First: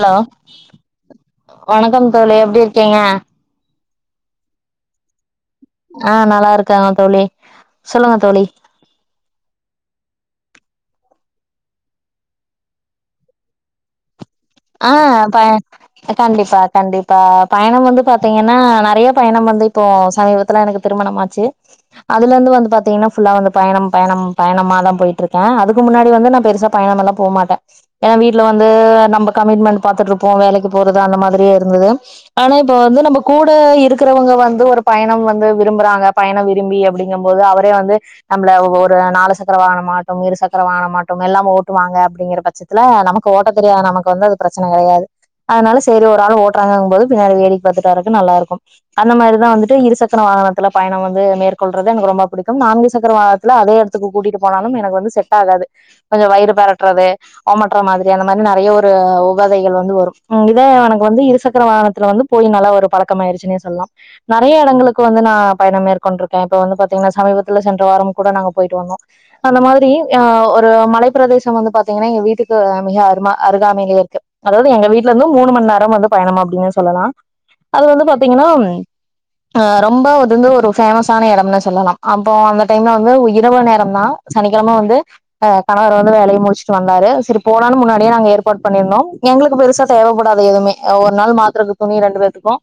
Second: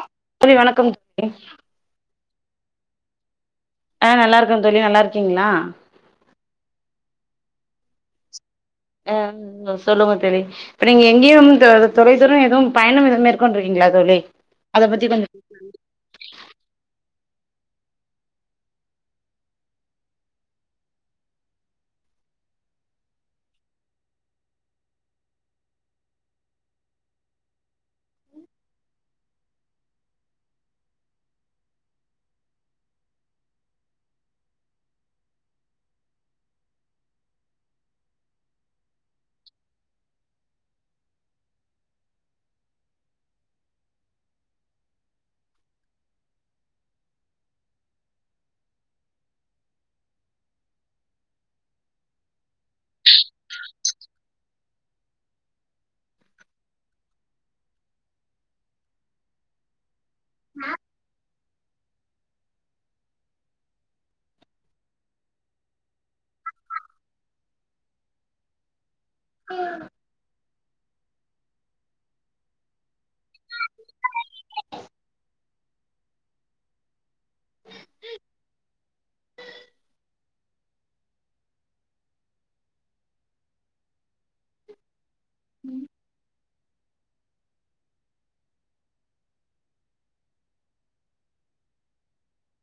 க்லா தோழி வணக்கம் [unintelligible] வணக்கம் தோழி எப்டி இருக்கீங்க ஆ நல்லா இருக்கோ தோழி நல்லா இருக்கீங்களா ஆ நல்லா இருக்கே தோழி சொல்லுங்க தோழி அ சொல்லுங்க தோழி இப்ப நீங்க எங்கயும் தொ தொலைதூரோ எதும் பயணம் எதும் மேற்கொண்டிருக்கீங்களா தோழி அத ஆ பத்தி கொஞ்ச ப அ கண்டிப்பா கண்டிப்பா பயணம் வந்து பாத்தீங்கன்னா நெறைய பயணம் வந்து இப்போ சமீபத்துல எனக்கு திருமணமாச்சு அதுல இருந்து வந்து பாத்தீங்கனா ஃபுல்லா வந்து பயணம் பயணம் பயணமாதா போயிட்ருக்கே அதுக்கு முன்னாடி வந்து நா பெருசா பயனெல்லா போமாட்ட ஏனா வீட்ல வந்து நம்பர் கமிட்மெண்ட் பாத்துட்டு இருப்போ வேலைக்கு போரது அந்த மாதிரியே இருந்தது ஆனா இப்ப வந்து நம்ம கூட இருக்கறவங்க வந்து ஒரு பயணம் வந்து விரும்புறாங்க பயணம் விரும்பி அப்டின் ங்க போது அவரே வந்து நம்மள ஒரு நாலு சக்கர வாகன மாட்டோம் இரு சக்கரம் வாகன மாட்டோம் எல்லாம ஓட்டுவாங்க அப்டிங்கிற பட்சத் துல நமக்கு ஓட்ட தெரியாது நமக்கு வந்து அது பிரச்சனை கெடையாது அதனால சேரி ஒரு ஆள் ஓட்றாங்கங் போது பின்னாடி வேடிக் பாத்துட்டு வரக்கு நல்லா இருக்கு அந்த மாரிதா வந்துட்டு இரு சக்கர வாகனத்துல பயண வந்து மேற்கொள்றது எனக்கு ரொம்ப புடிக்கும் நான்கு சக்கர வாக துல அதே எடத்துக்கு கூட்டிட்டு போனாலு எனக்கு வந்து செட்டாகாது கொஞ்சோ வயிறு பெரட்றது ஒமற்ற மாதிரி அந்த மாதிரி நெறைய ஒரு அ உபாதைகள் வந்து வரு ம் இதே எனக்கு வந்து இருசக்கர வாகனத்துல வந்து போயி நல்லா ஒரு பழக்கம் ஆயிடுச்சுனே சொல்லா நறைய இடங்களுக்கு வந்து நா பயணம் மேற்கொண்டிருக்கே இப்ப வந்து பாத்தீங்கனா சமீபத்துல சென்ற வாரமு கூட நாங்க போயிட்டு வந்தோ அந்த மாதிரி ஆ ஒரு மலை பிரதேசம் வந்து பாத்தீங்கன்னா எங்க வீட்டுக்கு மிக அரும அருகாமையிலே இருக்கு அதாவது எங்க வீட்ல இருந்து மூணு மண் நேரோ வந்து பயணம் அப்டின்னு சொல்லலா அது வந்து பாத்தீங்கனா ம் அ ரொம்ப அது வந்து ஒரு ஃபேமஸ்ஸான எடம்னு சொல்லலா அப்போ அந்த டைம்ல வந்து ஒ இரவு நேரம் தா சனிக்கிழம வந்து அ கணவர் வந்து வேலையை முடிச்சுட்டு வந்தாரு செரி போலான்னு முன்னாடியே நாங்க எ ஏற்பாடு பண்ணிருந்தோ எங்களுக்கு பெருசா தேவப்படாது எதுமே அ ஒரு நாள் மாத்ரத்துக்கு துணி ரெண்டு பேத்துக்கு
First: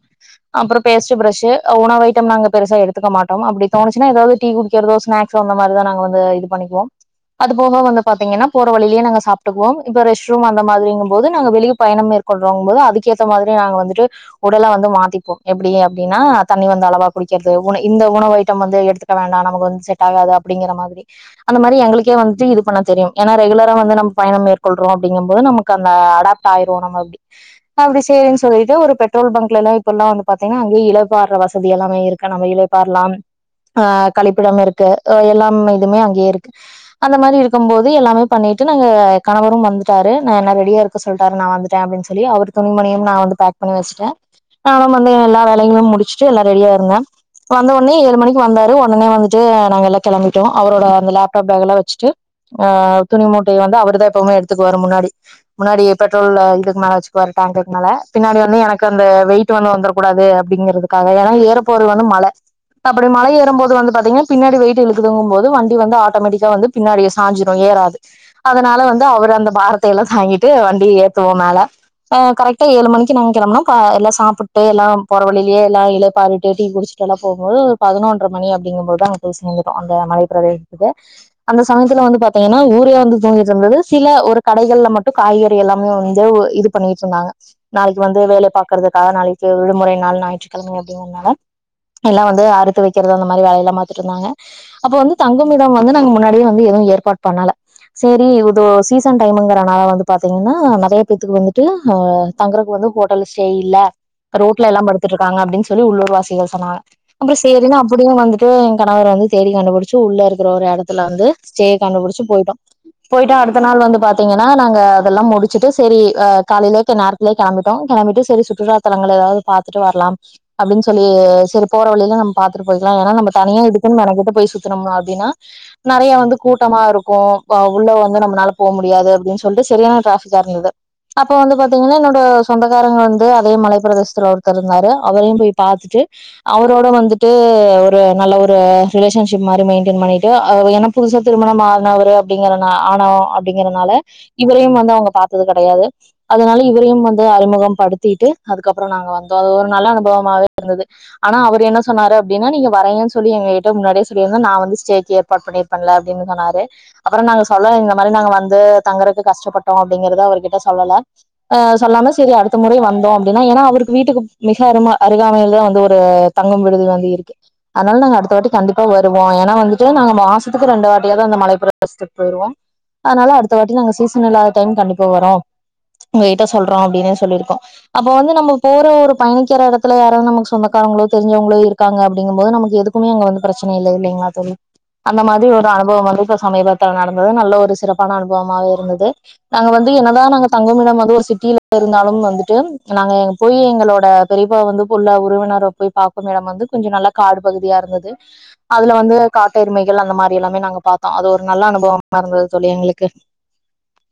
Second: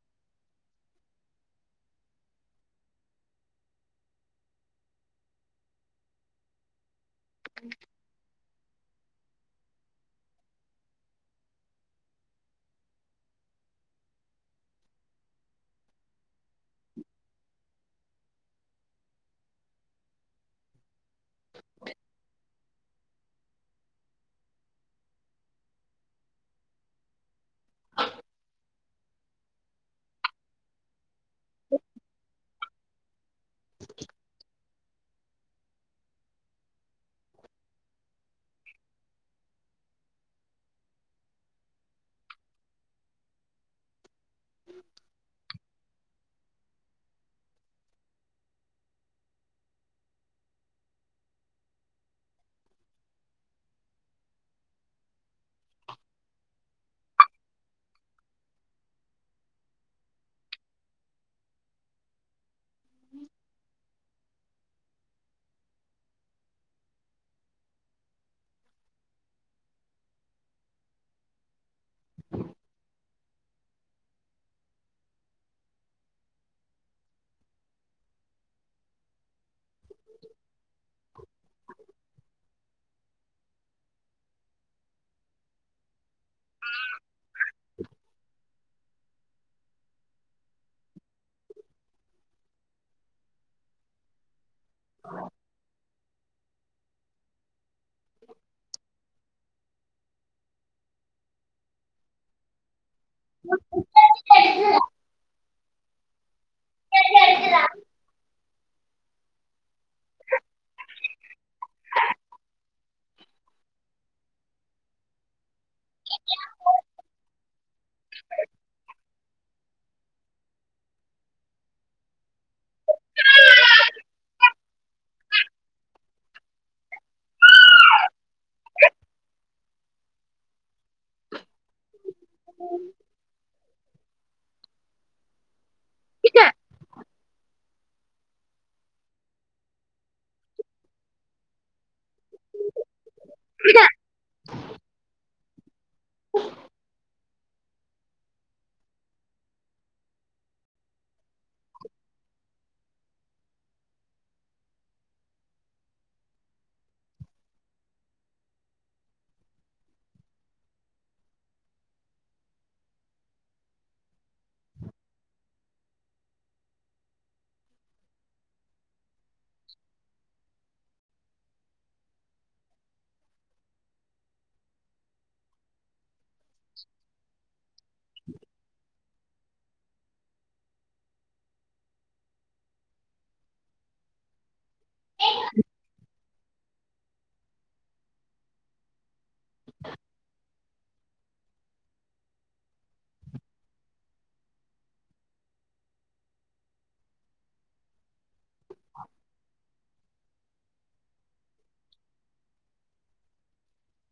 அப்பறோ பேஸ்ட்டு ப்ரஷ்ஷு உணவு ஐட்டம் நாங்க பெருசா எடுத்துக்கமாட்டோம் அப்டி தோணுச்சுனா ஏதாவது டீ குடிக்கர்தோ ஸ்நாக்ஸோ அந்த மாரிதா நாங்க வந்து இது பண்ணிப்போ அது போக வந்து பாத்தீங்கன்னா போற வழியிலே நாங்க சாப்டுக்குவோம் இப்ப ரெஸ்ட் ரூம் அங்க மாதிரிங்கபோது நாங்க வெளிய பயணம் மேற்கொல்றோம்ங்க போது அதுக்கேத்த மாதிரி நாங்க வந்துட்டு உடல வந்து மாத்திப்போ எப்டி அப்டின்னா தண்ணி வந்து அளவா குடிக்கறது உண இந்த உணவு ஐட்டம் வந்து எடுத்து க்க வேண்டா நமக்கு வந்து செட் ஆகாது அப்டிங்கிற மாதிரி அந்த மாரி எங்களுக்கே வன்ட்டு இது பண்ண தெரியு ஏன்னா ரெகுலரா வந்து நாம் பயணம் மேற்கொள்றோ அப்டிங்க போ போது நமக்கு அந்த அடாப்ட் ஆயிர்வோம் நம்ம அப்டி அப்டி சேரின் சொல்லிட்டு ஒரு பெட்ரோல் பங்க்ல எல்லா இப்பெல்லா வந்து பாத்தீங்கனா அங்கே இளப்பாடுற வசதி எல்லாமே இருக்கு நம்ம இல வரலாம் ஆ கழிப்பிடம் இருக்கு எல்லாம் இதும்மே அங்கேயே இருக்கு அந்த மாரி இருக்கும் போது எல்லாமே பண்ணிட்டு நாங்க கணவரும் வந்து ன்டாரு நா என்ன ரெடியாருக்க சொல்டாரு நா வந்துட்டே அப்டின் சொல்லி அவரு துணி மணியும் நா வந்து பேக் பண்ணிவச்சிட்டே நானு வந்து எல்லா வேலைகளு முடிச்சுட்டு எல்லா ரெடியா இருந்தே வந்தோன்னே ஏழு மணிக்கி வந்தாரு ஒடனே வந்துட்டு நாங்க எல்லா கெளம்பிட்டோ அவரோட அந்த லேப்டாப் பேகெல்லா வச்சிட்டு ஆ துணி மூட்டைய வந்து அவருதா எப்பவுமே எடுத்துக்குவாரு முன்னாடி முன்னாடி பெட்ரோல் அ இதுக்கு மேல வச்சுக்குவார் டங்க்குக்கு மேல பின்னாடி வந்து எனக்கு அந்த வெயிட் வெயிட் வந்து வந்துரக்கூடாது அப்டிங்கறதுக்காக ஏன்னா ஏறப் போறது வந்து மல அப்படி மல ஏறும்போது வந்து பாத்தீங்கா பின்னாடி வெயிட்டு இழுக்குதுங்கும்போது வண்டி வந்து ஆட்டோமேட்டிக்கா வந்து பின்னாடி சஞ்சிடு ஏறாது அதனால வந்து அவரு அந்த பாரத்தையெல்லா தாங்கிட்டு வண்டி ஏத்துவோ மேல அ கரெக்டா ஏழு மணிக் ணிக்கே நம் கேளம்னா கா எல்லாம் சப்புட்டு எல்லாம் போற வழியிலே எல்லா இழப்பாருக்குன்ட்டு டீ குடிச்சுட்டு எல்லாம் போம் போது பதினொன்று மணி அப்படிங்கும் போதுதா போய் சேந்துப்போ அங்க மலைப் பிரதேசத்துக்கு அந்த சமயத்துல வந்து பாத்தீங்கன்னா ஊரே வந்து தூங்கிட்டுருந்தது சில ஒரு கடைகள்ல மட்டு காய்கறி எல்லாமே வந்து ஒ இது பண்ணிட்டுருந்தாங்க நாளைக்கு வந்து வேல பாக்குறதுக்காக நாளைக்கி விடுமுறை நாள் ஞாயிற்றுக்கெழமை அப்படிங்கனால எல்லா வந்து அறுத்து வைக்கிறது அந்த மாரி வேலயெல்லா பாத்துட்டுருந்தாங்க அப்ப வந்து தங்கும்மிடம் வந்து நாங்க முன்னாடியே வந்து எதுவு ஏற்பாடு பண்ணால சரி உ தோ சீசன் டைம்ங்கறனால வந்து பாத்தீங்கன்னா நறைய பேத்துக்கு வந்துட்டு அ தங்கறத்துக்கு வந்து ஹோ ட்டல்ஸே இல்ல ரோட்லயெல்லா படுத்துட்டுருக்காங்க அப்டின்னு சொல்லி உள்ளூர்வசிகள் சொன்னாங்க அப்புறே சேரின்னு அப்படியு வந்துட்டு ஏங் கணவர் வந்து தேடி கண்டுபிடிச்சு உள்ளருக்கற ஒரு எடத்துல வந்து ஸ்டே கண்டுபிடிச்சு போயிட்டோ போயிட்டோ அதுக் மொதநாள் வந்து பாத்தீங்கன்னா நாங்க அதெல்லா முடிச்சுட்டு செரி அ காலேலக்கி நேரத்துல கெளம்பிட்டோ கெம்பிட்டு செரி சுற்றுலா தலங்களையாவது பாத்துட்டு வரலாம் அப்டின்னு சொல்லி செரி போற வழில நம்ம பாத்துட்டு போயிக்கலா ஏன்னா நம்ம தனியா இதுக்குன்னு மெனக்கட்டு போய் சுத்துன்னோம் அப்டின்னா நறைய வந்து கூட்டமாருக்கு அ உள்ள வந்து நம்மனால போ முடியாது அப்டின்னு சொல்லிட்டு செரியான டிராபிக்காருந்தது அப்ப வந்து பாத்தீங்கன்னா என்னோட சொந்தக்காரங்கள் வந்து அதே மலைக் பிரதேசத்துல ஒருத்தர் இருந்தாரு அவரையு போய் பாத்துட்டு அவரோட வந்துட்டு ஒரு நல்ல ஒரு ரிலேஷன்ஷிப் மாரி மெயின்டென் பண்ணிட்டு அ வ் ஏனா புதுசா திருமணம் ஆனவரு அப்டிங்கிறனா ஆன அப் அப்டிங்கிறனால இவரையு வந்து அவங்க பாத்தது கெடையாது அதனால இவரையும் வந்து வந்து அறிமுகம் படுத்திக்கிட்டு அதுக்கப்புறோ நாங்க வந்தோ அது ஒரு நல்ல அனுபவமாவே இருந்தது ஆனா அவரு என்ன சொன்னாரு அப்டின்னா நீங்க வரேங்கன்னு சொல்லி எங்ககிட்ட முன்னாடியே சொல்லிருந்தா நா வந்து ஸ்டேஜப் பப்புடி பண்ல அப்டின்னு சொன்னாரு அப்பறம் நாங்க சொல்ல இந்த மாரி நாங்க வ ந்து தங்குறதுக்கு கஷ்டப்பட்டோ அப்படிங்கறத அவர்கிட்ட சொல்லல்ல அ சொல்லாம சேரி அடுத்த முறை வந்தோ அப்டின்னா ஏன்னா அவருக்கு வீட்டுக்கு மிக அருமா அருகாமையில் தா வந்து ஒரு தங்கும் விடுது வந்து இருக்கு அதனால நாங்க அடுத்த வாட்டிக்கி கண்டிப்பா வருவோ ஏன்னா வந்துட்டு நாங்க மாசத்துக்கு ரெண்டு வாட்டியாவது அந்த மலைப்பிரதேசத்துக்கு போயிருவோ அதனால அடுத்த வாட்டி நாங்க சீசன் இல்லாத டைம் கண்டிப்பா வரோ உங்ககிட்ட சொல்றோ அப்டின்னு சொல்லியிருக்கோ அப்ப வந்து நம்ம போற ஒரு தங்கிக்கிற எடத்துல யாரும் நமக்கு சொந்தக்காரங்களோ தெரிஞ்சவங்களோ இருக்காங்க அப்‌டிங்குமபோது நமக்கு எதுக்குமே அங்க வந்து பிரச்சன இல்ல இல்லைங்களா தோழி அந்த மாரி ஒரு அனுபவம் வந்து இப்ப சமீபத்துல நடந்தது நல்ல ஒரு சிறப்பான அனுபவமாவே இருந்தது நாங்க வந்து என்னதா நாங்க தங்கமிடம் வந்து ஒரு சிட்டியில இருந்தாலும் வந்துட்டு நாங்க எங்க போய் எங்களோட பெரியப்பா வந்து புள்ள உறவினர போய் பார்க்குமிடம் வந்து கொஞ்சோ நல்ல காடு பகுதியா இருந்தது அதுல வந்து காட்டு எருமைகள் அந்த மாரியெல்லாமே நாங்க பாத்தோ அது ஒரு நல்ல அனுபவமா இருந்தது சொல்லி எங்களு க்கு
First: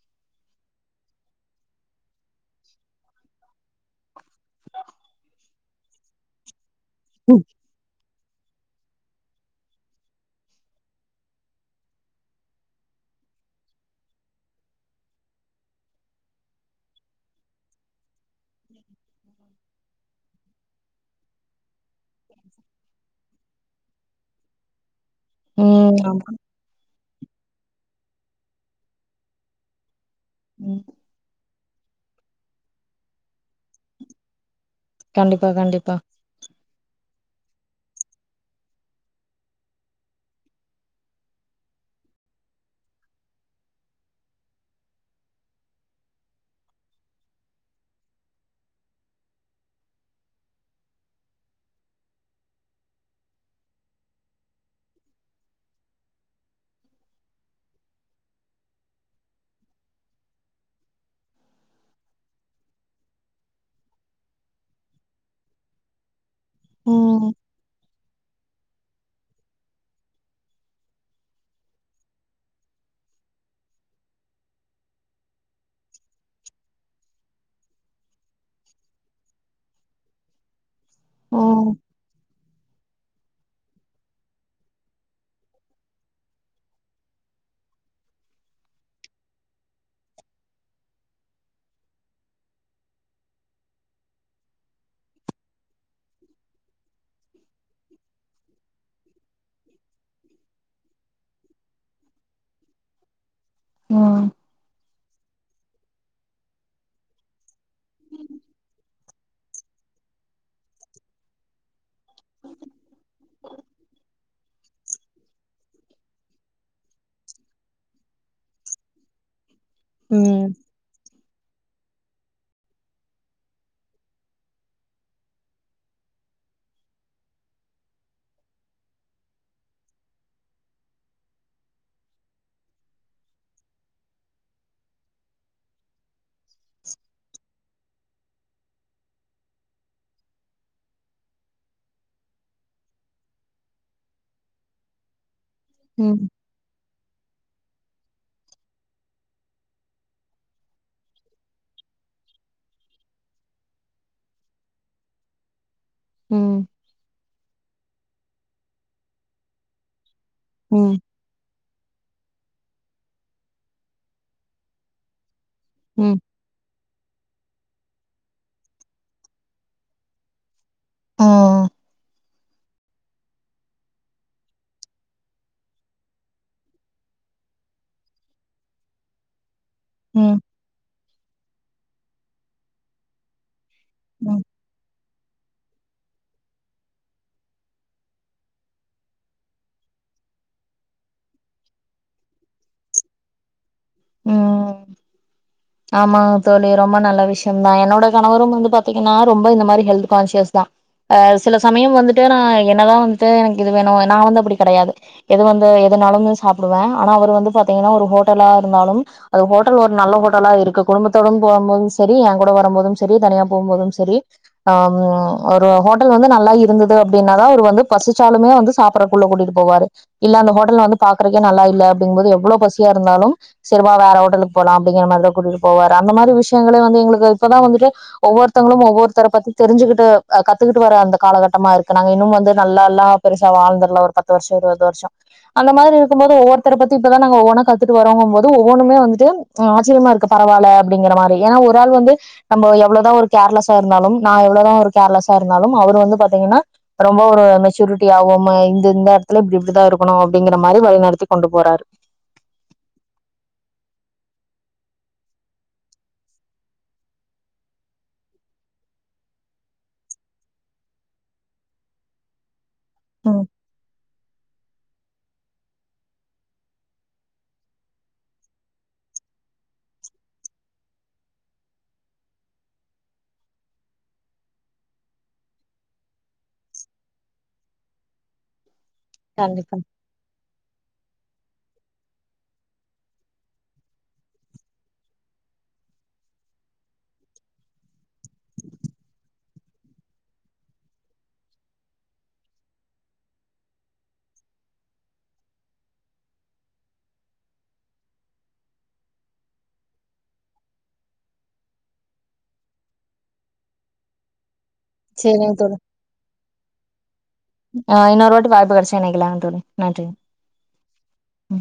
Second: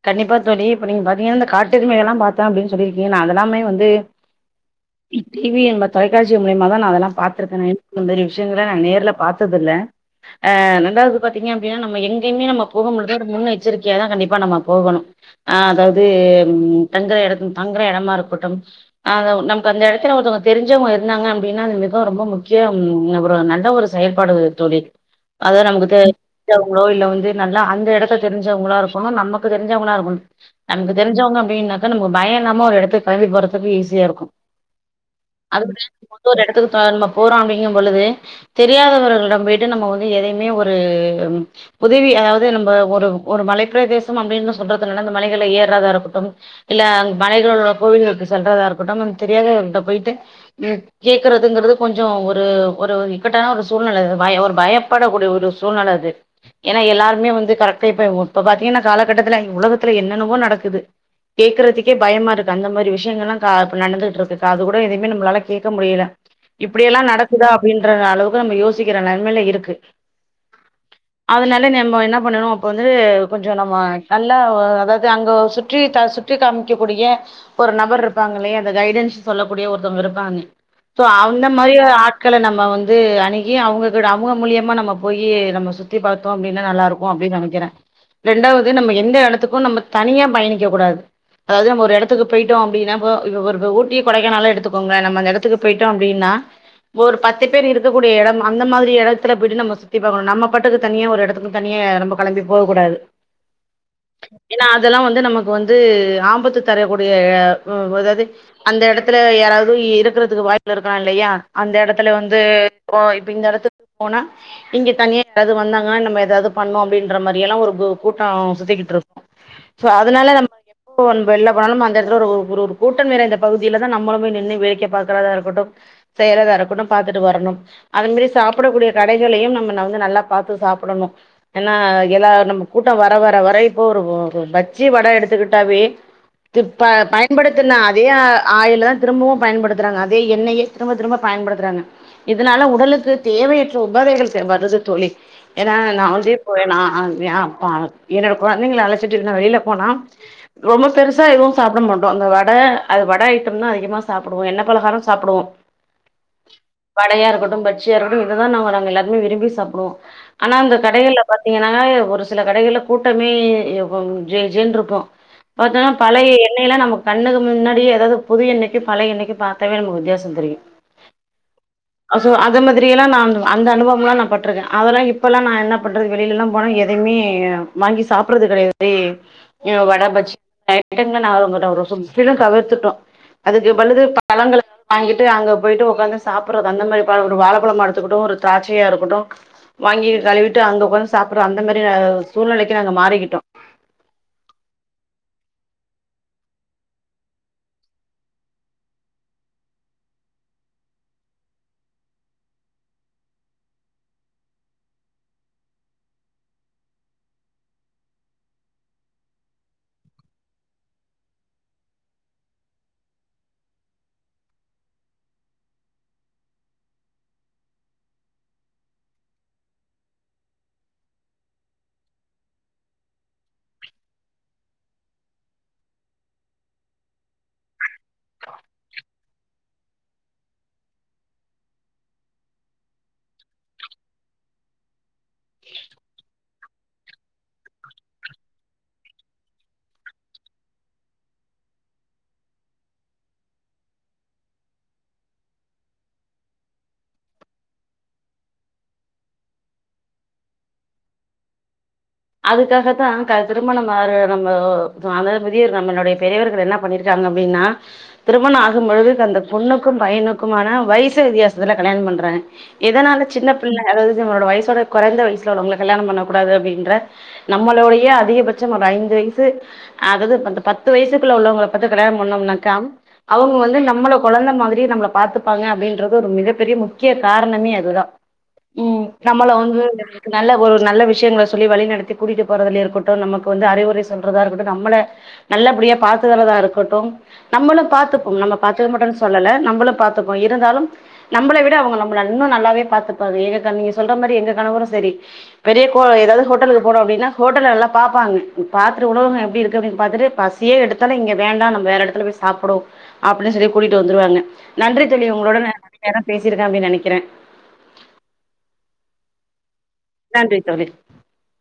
கண்டிப்பா தோழி இப்ப நீங்க பாத்தீங்கன்ன இந்த காட்டெருமைகல்லா பாத்தே அப்டின்னு சொல்லிருக்கீங்க நா அதெல்லாமே வந்து இ டி வி என்ப தொலைக்காட்சி மூலியமாதா நா அதெல்லா பாத்திருக்கே நா இந்த மாரி விஷயங்களா நா நேர்ல பாத்ததுல்ல ஆ ரண்டாவது பாத்தீங்க அப்டின்னா நம்ம எங்கயுமே நம்ம போகமுடிது ஒரு முன்ன எச்சரிக்கையாதா கண்டிப்பா நம்ம போகணும் ஆ அதாவ்து ம் தங்குற எடத்த தங்குற எடமா இருக்கட்டும் அத நமக்கு அந்த எடத்துல ஒருத்தவ்ங்க தெரிஞ்சவங்க இருந்தாங்க அப்டின்னா அந்த மிக ரொம்போ முக்கியம் ஒரு நல்ல ஒரு செயல்பாடு தோழி அத நமக்கு தெ ம் ஆமா தெரிஞ்சவங்களோ இல்ல வந்து நல்லா அந்த எடத்த தெரிஞ்சவங்களா இருக்குனு நம்ம க்கு தெரிஞ்சவங்களா இருக்கனு ம் நமக்கு தெரிஞ்சவங்க அப்டின்னாக் க நமக்கு பய இல்லாம ஒரு எடத்து கெளம்பி போறதுக்கு ஈஸியா இருக்கு கண்டிப்பா அதவிட கண்டிப்பா இன்னொரு எடத்துக்குதா நம போறோ அப்டிங்கம் பொழுது தெரியாதவர்களிடம் போய்ட்டு நம்ம வந்து எதையுமே ஒரு ம் உதவி அதாவ்து நம்ப ஒரு ஒரு மலைப்பிரதேசம் அப்டின்னு சொல்றதுனால அந்த மலைகள ஏறதா இருக்கட்டும் இல்ல அங் மலைகளோட கோவில்களுக்கு செல்றதா இருக்கட்டும் நமக் தெரியாதவர்கள்ட்ட போயிட்டு ம் கேக்குறதுங்கறது கொஞ்சோ ஒரு ஒரு இக்கட்டான ஒரு சூழ்நில பயோ ஒரு பயப்படக்கூடிய ஒரு சூழ்நில அது ஏனா எல்லாருக்மே வந்து கரெக்டா இப்ப இப்ப பாத்தீங்கன்னா காலகட்டத்துல உலகத்துல என்னென்னவோ நடக்குது கேக்குறதுக்கே பயமா இருக்கு அந்த மாரி விஷயங்கள்லா கா இப்ப நடந்துட்டு இருக்கு காது கூட எதுவுமே நம்மளால கேட்க முடியல இப்டியெல்லா ம் நடக்குதா அப்டின்ற அளவுக்கு நம்ம யோசிக்கிற நெலமைல இருக்கு அதனால நெம்மோ என்ன பண்ணணு அப்ப வந்து கொஞ் சோ நம்ம நல்லா ஒ அதாவ்து அங்க சுற்றி க சுற்றி காமிக்க கூடிய ஒரு நபர் இருப்பாங்கல்லையா அந்த கைடன்ஸ் சொல்லக்கூடிய ஒருத்தங்க இருப்பாங்க சோ அந்த மாரி ம் ஆட்கள நம்ம வந் து அணுகி அவங்ககிட்ட அவங்க மூலியமா நம்ம போயி நம்ம சுத்தி பாத்தோ அப்டின்னா நல்லாருக்கு அப்டின்னு நெனைக்கிறே ரெண்டாவ்து நம்ம எந்த எடத்துக்கு நம்ம தனியா பயணிக்க கூடாது அதாவ்து நம்ம ஒரு எடத்துக்கு பேயிட்டோ அப்டின்னா இப்ப இப்ப பாரு இப்ப ஊட்டி கொடைக்கானாலே எடுத்துக்கோங்க நம்ம அந்த எடத்துக்குப் பொய்ட்டோ அப்டின்னா ஒரு பத்து பேர் இருக்ககூடிய எடம் அந்த மாதிரி எடத்துல போய்ட்டு நம்ம சுத்தி பாக்கணு நம்ம பாட்டுக்கு தனியா ஒரு எடத்துக்கு தனியே நம்ப கெளம்பி போக கூடாது ம் ஆ ஏனா அதெல்லா வந்து நமக்கு வந்து ஆபத்து தரக்கூடிய எ வ அதாவ்து அந்த எடத்துல யாராவது இருக்கிறதுக்கு வாய்ப்பு இருக்கலா இல்லையா அந்த எடத்துல வந்து இப்போ இப்ப இந்த எடத்துக் போனா இங்க தனியா யாராவ்து வந்தாங்கன்னா நம்ம எதாவது பண்ணு அப்டின்ற மாரி எல்லா ஒரு கு கூட்டோ சுத்திக்கிட்டுருக் சோ அதனால நம்ம ம் எப்போ வெள்ல போனாலும் அந்த எடத்துல ஒரு ஒரு ஒரு ஒரு கூட்டம் நிறைந்த பகுதிலதா நம்மளுமே நின்னு வேடிக்க பாக்கறதா இருக்கட்டும் செய்யறதா இருக்கட்டும் பாத்துட்டு வரணும் அது மாரி சாப்புடக்கூடிய கடைகளையும் நம்ம ந வந்து நல்லா பாத்து சாப்புடணு ஏன்னா எல்லா நம்ம கூட்டோ வர வர வர இப்போ ஒரு பஜ்ஜி வட எடுத்துக்கிட்டாவே துப்ப பயன்படுத்துனா அதே ஆ ஆயிலதா திரும்பவு பயன்படுத்துறாங்க அதே எண்ணெயே திரும்ப திரும்ப பயன்படுத்துறாங்க இதுனால உடலுக்கு தேவையற்ற உபாதைகள் தே வருது தோழி ஏனா நா ம் வந்து இப்போ எனா [unintelligible] என்னோட கொழந்தைங்கள அழச்சிட்டு நா வெளில போனா ரொம்ப பெருசா எதுவும் சாப்பிட மாட்டோ அந்த வட அது வட ஐட்டம்தா அதிகமா சாப்டுவோ எண்ணெ பலகாரொ சாப்டுவோ ம் வடையா இருக்கட்டும் பஜ்ஜியா இருக்கட்டும் இதுதா நாங் நாங்க எல்லாருமே விரும்பி சாப்புடுவோ ஆனா அந்த ம் கடைகள்ல பாத்தீங்கன்னா ஒரு சில கடைகள்ல கூட்டமே இப்போ ஜே ஜேன்ருக்கு பாத்தோனா ம் பழைய எண்ணெயெல்லா நமக் கண்ணுக்கு முன்னாடியே அதாது புது எண்ணைக்கு பழைய எண்ணைக்கு பாத்தாவே நமக்கு வித்தியாசோ தெரியு ம் சோ அத மாதிரி எல்லா நா அந்த அனுபவம்லா நா பட்ருக்க அதல்லா இப்பல்லா நா என்ன பண்றது வெளிலல்லா போனா எ எதுமே வாங்கி சாப்படுறது கெடையாது ஏ வட பஜ்ஜி [inaudible] [unintelligible] முற்றிலும் தவிர்த்துட்டோ அதுக்கு பதிலு ம் பழங்கள வாங்கிட்டு அங்க போய்ட்டு உக்காந்து சாப்பிட்றது அந்த மாரி பழோ ஒரு வாழைப்பழமா எடுத்துக்கட்டு ஒரு த்ராச்சையா இருக்கட்டு வாங்கி கழுவிட்டு அங்க உக்காந்து சாப்பிற அந்த மாரி சூழ்நிலைக்கு நாங்க மாறிக்கிட்டோ ம் ஆமா தோழி ரொம்ப நல்ல விஷயம்தா என்னோட கணவரும் வந்து பாத்தீங்கன்னா ரொம்ப இந்த மாரி ஹெல்த் கான்சியஸ் தா அ சில சமயம் வந்துட்டு நா என்னதா வந்துட்டு எனக்கு இது வேணு நா வந்து அப்படி கெடையாது எது வந்து எதுனாலும் சாப்டுவ ஆனா அவர் வந்து பாத்தீங்கனா ஒரு ஹோட்டலா இருந்தாலும் அது ஹோட்டல் ஒரு நல்ல ஹோட் டலா இருக்கு குடும்பத்தோடும் போம்போதும் சரி எ கூட வரம்போதும் சரி தனியா போம்போதும் சரி அம் ஒரு ஹோட்டல் வந்து நல்லா இருந்தது அப்டின்னாதா அவரு வந்து பசிச்சாலுமே வந்து சாப்புற உள்ள கூட்டிட்டு போவாரு இல்ல அந்த ஹோட்டல்ல வந்து பாக்குறக்கே நல்லா இல்ல அப்டிங்கற போது எவ்ளோ பசியா இருந்தாலும் சரி வா வேற ஹோட்டலுக்கு போலா அப்டிங்கிற மாரிதா கூட்டிட்டு போவாரு அந்த மாரி விஷயங்களே வந்து எங்க இப்போதா வந்துட்டு ஒவ்வொருத்தங்களும் ஒவ்வொருத்தர பத்தி தெரிஞ்சுட்டு அ கத்துக்கிட்டு வர அந்த காலகட்டமா இருக்கு நாங்க இன்னு வந்து நல்லால்லா பெருசா வாழ்ந்திர்ல ஒரு பத்து வருஷோ இருவது வருஷோ அந்த மாரி இருக்குபோது ஒவ்வொரு த்தர பத்தி இப்பதா நாங்க ஒவ்வொன்னா கத்துட்டு வரங்குபோது ஒவ்வொன்னுமே வந்து ஆச்சரியமா இருக்கு பரவால அப்டிங்கிற மாரி ஏனா ஒரு ஆள் வந்து நம்ம எவ்ளோதா ஒரு கேர்லெஸா இருந்தாலும் நா எவ்ளோதா ஒரு கேர்லெஸா இருந்தாலும் அவரு வந்து பாத்தீங்கன்னா ரொம்ப ஒரு மெச்சூரிட்டி ஆவோம இந்த இந்த எடத்துல இப்டி இப்டிதா இருக்கணு அப்டிங்கிற மாரி வழிநடத்தி கொண்டு போறாரு அதுக்காகத்தா க திருமணம் ஆர நம்மோ நம்ம அந்த நம்மளுடைய பெரியவர்கள் என்ன பண்ணிரு காங்க அப்டின்னா திருமண ஆகும் பொழுது அந்த பொண்ணுக்கு பையனுக்குமான வயசு வித்தியாசத்துல கல்யாணம் பண்றாங்க எதனால ம் சின்ன பிள்ள அதாவது நம்மளோட வயசோட கொறைந்த வயசுல உள்ளவங்கல கல்யாணோ பண்ண கூடாது அப்டின்ற நம்மளோடைய அதிகபச்சம் ஒரு ஐந்து வயசு அதாது இந்த பத்து வயசுக்குள்ள உள்ளவங்கள பாத்து கல்யாணம் பன்னோம்னாக்கா அவங்க வந்து நம்மள கொழந்த மாதிரி நம்மள பாத்துப்பாங்க அப்டின்றது ஒரு மிகப்பெரிய முக்கிய காரணமே அதுதா நம்மள கண்டிப்பா வந்து [unintelligible] நல்ல ஒரு நல்ல விஷயங்கள சொல்லி வழிநடத் தி கூட்டிட்டு போறதுலே இருக்கட்டு நமக்கு வந்து அறிவுரை சொல்றதா இருக்கட்டு நம்மள நல்லபடியா பாத்தலதா இருக்கட்டு நம்மளு பாத்துப்போ நம்ம பாத்துக்க மட்டோன் சொல்லல நம்மள பாத்துப்போ இருந்தாலும் நம்பள விட அவங்க நம்பள இன்னு நல்லாவே பாத்துப்பாங்க எங்க க நீங்க சொல்ற மாரி எங்க கணவரு சரி பெரிய கோ ஏதாவது ஹோட்டல் போரோ அப்டின்னா ஹோட்டலு எல்லா பாப்பாங்க பாத்துட்டு உணவகோ எப்டி இருக்கு அப்டின்னு பாத்துட்டு பசியே எடுத் சன இங்க வேண்டா நம்ம வேற எடத்துல போய் சாப்டுவோ அப்டின்னு சொல்லி கூட்டிட்டு வந்துருவாங்க நன்றி தோழி சேரிங்க உங்களோட நா நறைய நேரோ பேசிருக்க அப்டின்னு நனைக்கிற ஆ இன்னோரு வாட்டி வாய்ப்பு கெடச்சா இனைக்கலா தோழி நன்றி நன்றி தோழி ம்